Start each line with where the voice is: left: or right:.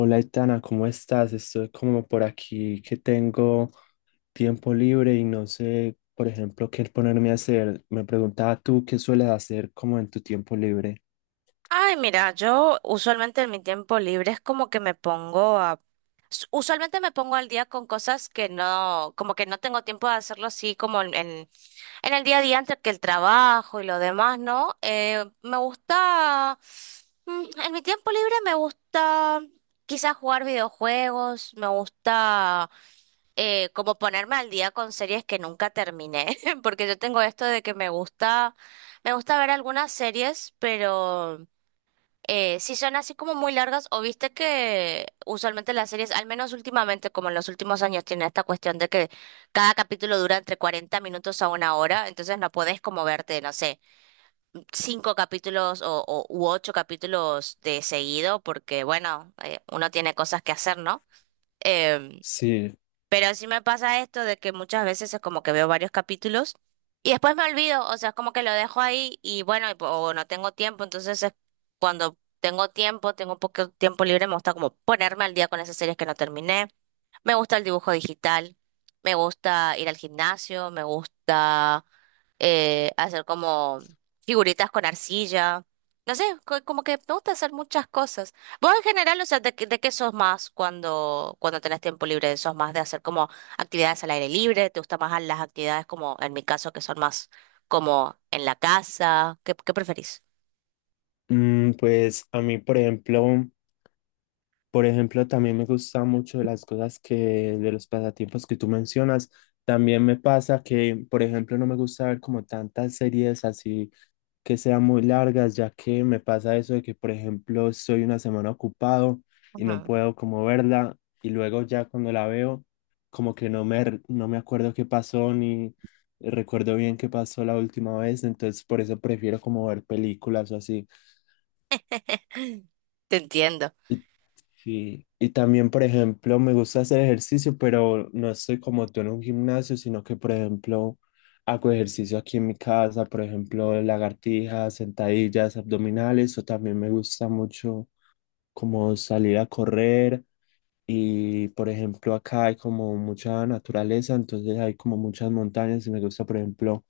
left: Hola, Itana, ¿cómo estás? Estoy como por aquí que tengo tiempo libre y no sé, por ejemplo, qué ponerme a hacer. Me preguntaba tú qué sueles hacer como en tu tiempo libre.
right: Ay, mira, yo usualmente en mi tiempo libre es como que me pongo a... Usualmente me pongo al día con cosas que no, como que no tengo tiempo de hacerlo así como en el día a día antes que el trabajo y lo demás, ¿no? Me gusta, en mi tiempo libre me gusta quizás jugar videojuegos, me gusta como ponerme al día con series que nunca terminé, porque yo tengo esto de que me gusta ver algunas series, pero... si son así como muy largas, o viste que usualmente las series, al menos últimamente, como en los últimos años, tiene esta cuestión de que cada capítulo dura entre 40 minutos a 1 hora, entonces no podés como verte, no sé, cinco capítulos u ocho capítulos de seguido, porque bueno, uno tiene cosas que hacer, ¿no? Em,
left: Sí,
right: pero sí me pasa esto de que muchas veces es como que veo varios capítulos y después me olvido, o sea, es como que lo dejo ahí y bueno, o no tengo tiempo, entonces es cuando tengo tiempo, tengo un poco de tiempo libre, me gusta como ponerme al día con esas series que no terminé. Me gusta el dibujo digital, me gusta ir al gimnasio, me gusta hacer como figuritas con arcilla. No sé, como que me gusta hacer muchas cosas. Vos en general, o sea, ¿ de qué sos más cuando tenés tiempo libre? ¿Sos más de hacer como actividades al aire libre? ¿Te gustan más las actividades como, en mi caso, que son más como en la casa? ¿Qué, qué preferís?
left: pues a mí, por ejemplo, también me gusta mucho de las cosas que, de los pasatiempos que tú mencionas. También me pasa que, por ejemplo, no me gusta ver como tantas series así que sean muy largas, ya que me pasa eso de que, por ejemplo, estoy una semana ocupado y no
right: Ujú.
left: puedo como verla y luego ya cuando la veo, como que no me, no me acuerdo qué pasó ni recuerdo bien qué pasó la última vez, entonces por eso prefiero como ver películas o así.
right: Te entiendo.
left: ¿Y sí, y también, por ejemplo, me gusta hacer ejercicio, pero no estoy como tú en un gimnasio, sino que, por ejemplo, hago ejercicio aquí en mi casa, por ejemplo, lagartijas, sentadillas, abdominales, o también me gusta mucho como salir a correr y por ejemplo, acá hay como mucha naturaleza, entonces hay como muchas montañas y me gusta, por ejemplo,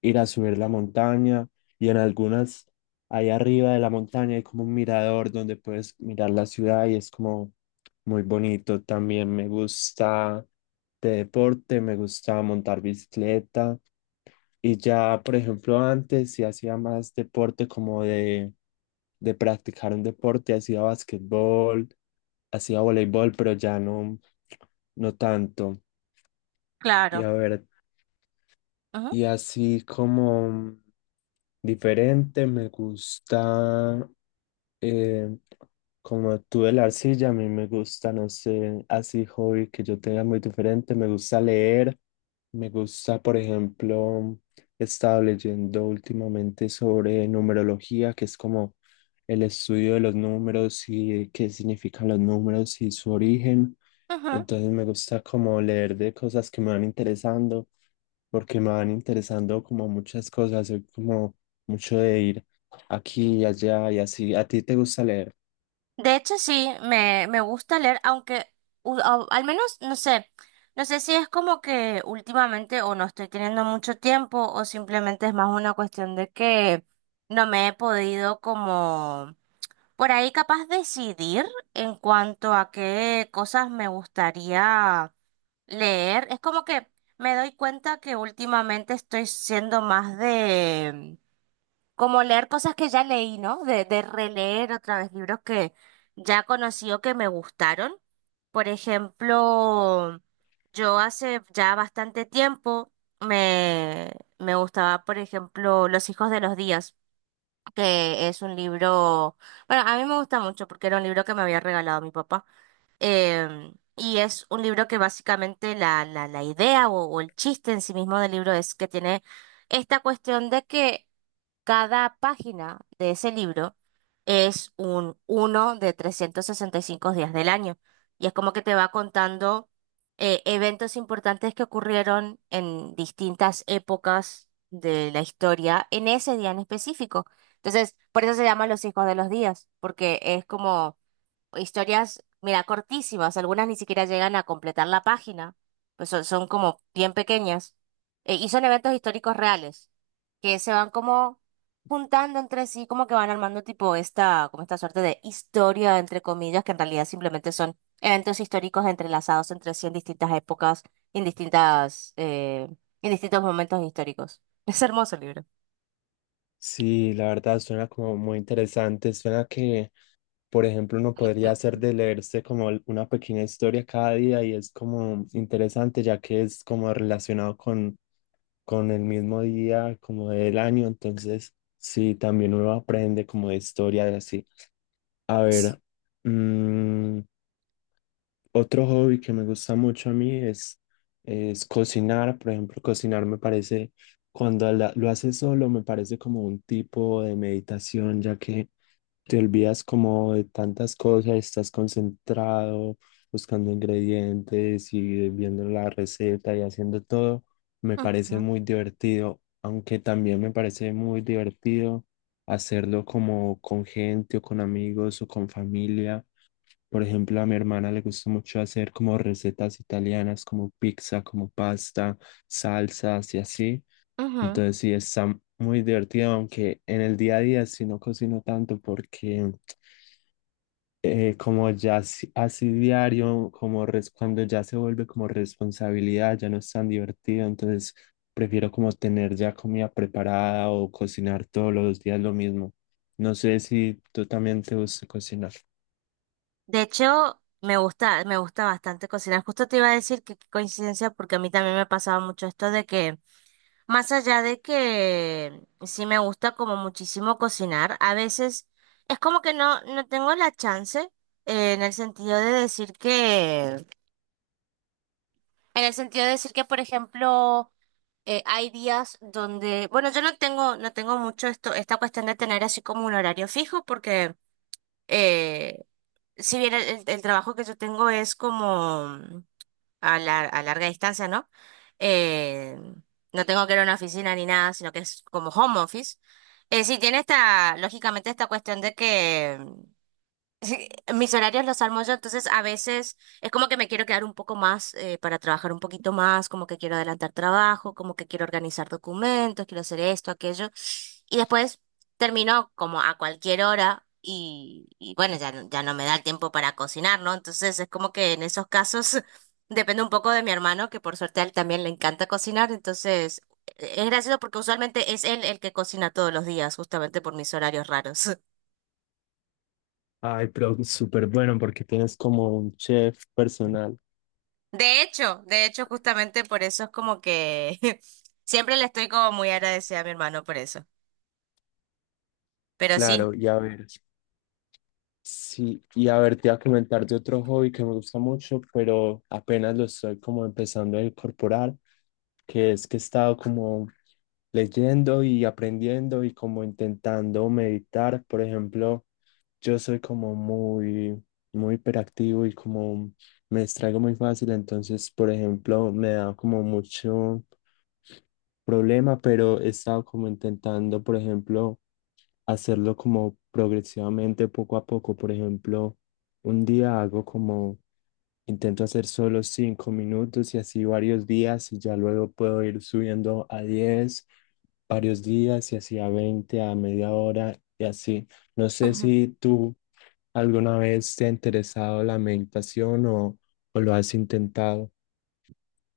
left: ir a subir la montaña y en algunas, ahí arriba de la montaña hay como un mirador donde puedes mirar la ciudad y es como muy bonito. También me gusta de deporte, me gusta montar bicicleta y ya, por ejemplo, antes sí hacía más deporte como de practicar un deporte, hacía básquetbol, hacía voleibol, pero ya no, no tanto. Y
right: Claro.
left: a ver.
right: Ujú,
left: Y así como diferente, me gusta, eh, como tú de la arcilla, a mí me gusta, no sé, así hobby que yo tenga muy diferente, me gusta leer, me gusta, por ejemplo, he estado leyendo últimamente sobre numerología, que es como el estudio de los números y qué significan los números y su origen.
right: ujú.
left: Entonces me gusta como leer de cosas que me van interesando, porque me van interesando como muchas cosas, soy como mucho de ir aquí y allá y así. ¿A ti te gusta leer?
right: De hecho, sí, me gusta leer, aunque al menos, no sé, no sé si es como que últimamente o no estoy teniendo mucho tiempo o simplemente es más una cuestión de que no me he podido como por ahí capaz decidir en cuanto a qué cosas me gustaría leer. Es como que me doy cuenta que últimamente estoy siendo más como leer cosas que ya leí, ¿no? De releer otra vez libros que ya conocí o que me gustaron. Por ejemplo, yo hace ya bastante tiempo me, me gustaba, por ejemplo, Los hijos de los días, que es un libro, bueno, a mí me gusta mucho porque era un libro que me había regalado mi papá. Y es un libro que básicamente la idea o el chiste en sí mismo del libro es que tiene esta cuestión de que cada página de ese libro es un uno de 365 días del año. Y es como que te va contando eventos importantes que ocurrieron en distintas épocas de la historia en ese día en específico. Entonces, por eso se llama Los Hijos de los Días, porque es como historias, mira, cortísimas, algunas ni siquiera llegan a completar la página, pues son como bien pequeñas, y son eventos históricos reales, que se van como juntando entre sí, como que van armando tipo esta, como esta suerte de historia, entre comillas, que en realidad simplemente son eventos históricos entrelazados entre sí en distintas épocas, en en distintos momentos históricos. Es hermoso el libro.
left: Sí, la verdad suena como muy interesante. Suena que, por ejemplo, uno podría hacer de leerse como una pequeña historia cada día y es como interesante ya que es como relacionado con el mismo día, como del año. Entonces, sí, también uno aprende como de historia y así. A ver, mm, otro hobby que me gusta mucho a mí es cocinar. Por ejemplo, cocinar me parece, cuando lo haces solo, me parece como un tipo de meditación, ya que te olvidas como de tantas cosas, estás concentrado, buscando ingredientes y viendo la receta y haciendo todo. Me parece
right: Ujú,
left: muy divertido, aunque también me parece muy divertido hacerlo como con gente o con amigos o con familia, por ejemplo, a mi hermana le gusta mucho hacer como recetas italianas, como pizza, como pasta, salsas y así.
right: ujú.
left: Entonces sí, está muy divertido, aunque en el día a día sí no cocino tanto porque como ya así, así diario, cuando ya se vuelve como responsabilidad, ya no es tan divertido. Entonces prefiero como tener ya comida preparada o cocinar todos los días lo mismo. No sé si tú también te gusta cocinar.
right: De hecho, me gusta bastante cocinar. Justo te iba a decir que qué coincidencia, porque a mí también me pasaba mucho esto de que, más allá de que sí me gusta como muchísimo cocinar, a veces es como que no, no tengo la chance, en el sentido de decir que, en el sentido de decir que, por ejemplo, hay días donde, bueno, yo no tengo, no tengo mucho esto, esta cuestión de tener así como un horario fijo, porque eh, si bien el trabajo que yo tengo es como a larga distancia, ¿no? Eh, no tengo que ir a una oficina ni nada, sino que es como home office. Sí, tiene esta, lógicamente, esta cuestión de que sí, mis horarios los armo yo, entonces a veces es como que me quiero quedar un poco más para trabajar un poquito más, como que quiero adelantar trabajo, como que quiero organizar documentos, quiero hacer esto, aquello. Y después termino como a cualquier hora y bueno, ya, ya no me da el tiempo para cocinar, ¿no? Entonces es como que en esos casos depende un poco de mi hermano, que por suerte a él también le encanta cocinar, entonces es gracioso porque usualmente es él el que cocina todos los días, justamente por mis horarios raros.
left: Ay, pero súper bueno porque tienes como un chef personal.
right: De hecho, justamente por eso es como que siempre le estoy como muy agradecida a mi hermano por eso. Pero sí.
left: Claro, y a ver, sí, y a ver, te voy a comentar de otro hobby que me gusta mucho, pero apenas lo estoy como empezando a incorporar, que es que he estado como leyendo y aprendiendo y como intentando meditar. Por ejemplo, yo soy como muy hiperactivo y como me distraigo muy fácil, entonces, por ejemplo, me da como mucho problema, pero he estado como intentando, por ejemplo, hacerlo como progresivamente, poco a poco. Por ejemplo, un día hago como, intento hacer solo 5 minutos y así varios días y ya luego puedo ir subiendo a 10 varios días y así a 20, a media hora y así. No sé
right: Ujú.
left: si tú alguna vez te ha interesado la meditación o lo has intentado.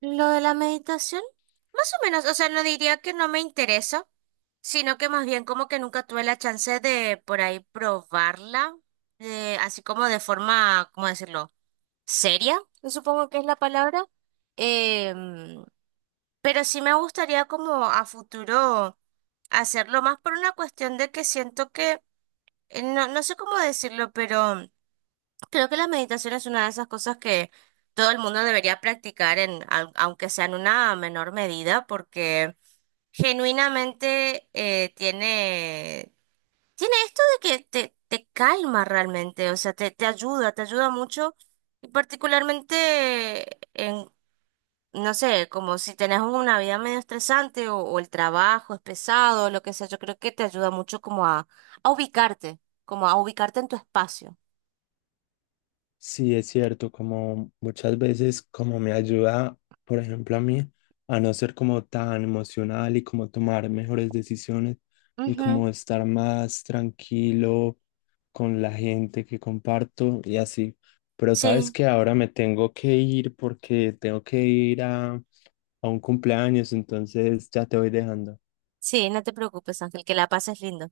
right: Lo de la meditación, más o menos, o sea, no diría que no me interesa, sino que más bien como que nunca tuve la chance de por ahí probarla, así como de forma, ¿cómo decirlo? Seria, supongo que es la palabra. Em, pero sí me gustaría como a futuro hacerlo más por una cuestión de que siento que no, no sé cómo decirlo, pero creo que la meditación es una de esas cosas que todo el mundo debería practicar en, aunque sea en una menor medida, porque genuinamente tiene, tiene esto de que te calma realmente, o sea, te ayuda, te ayuda mucho, y particularmente en, no sé, como si tenés una vida medio estresante o el trabajo es pesado, lo que sea, yo creo que te ayuda mucho como a ubicarte como a ubicarte en tu espacio.
left: Sí, es cierto, como muchas veces como me ayuda, por ejemplo, a mí a no ser como tan emocional y como tomar mejores decisiones y
right: Ujú.
left: como estar más tranquilo con la gente que comparto y así. Pero sabes
right: Sí,
left: que ahora me tengo que ir porque tengo que ir a un cumpleaños, entonces ya te voy dejando.
right: sí, no te preocupes, Ángel, que la pases lindo.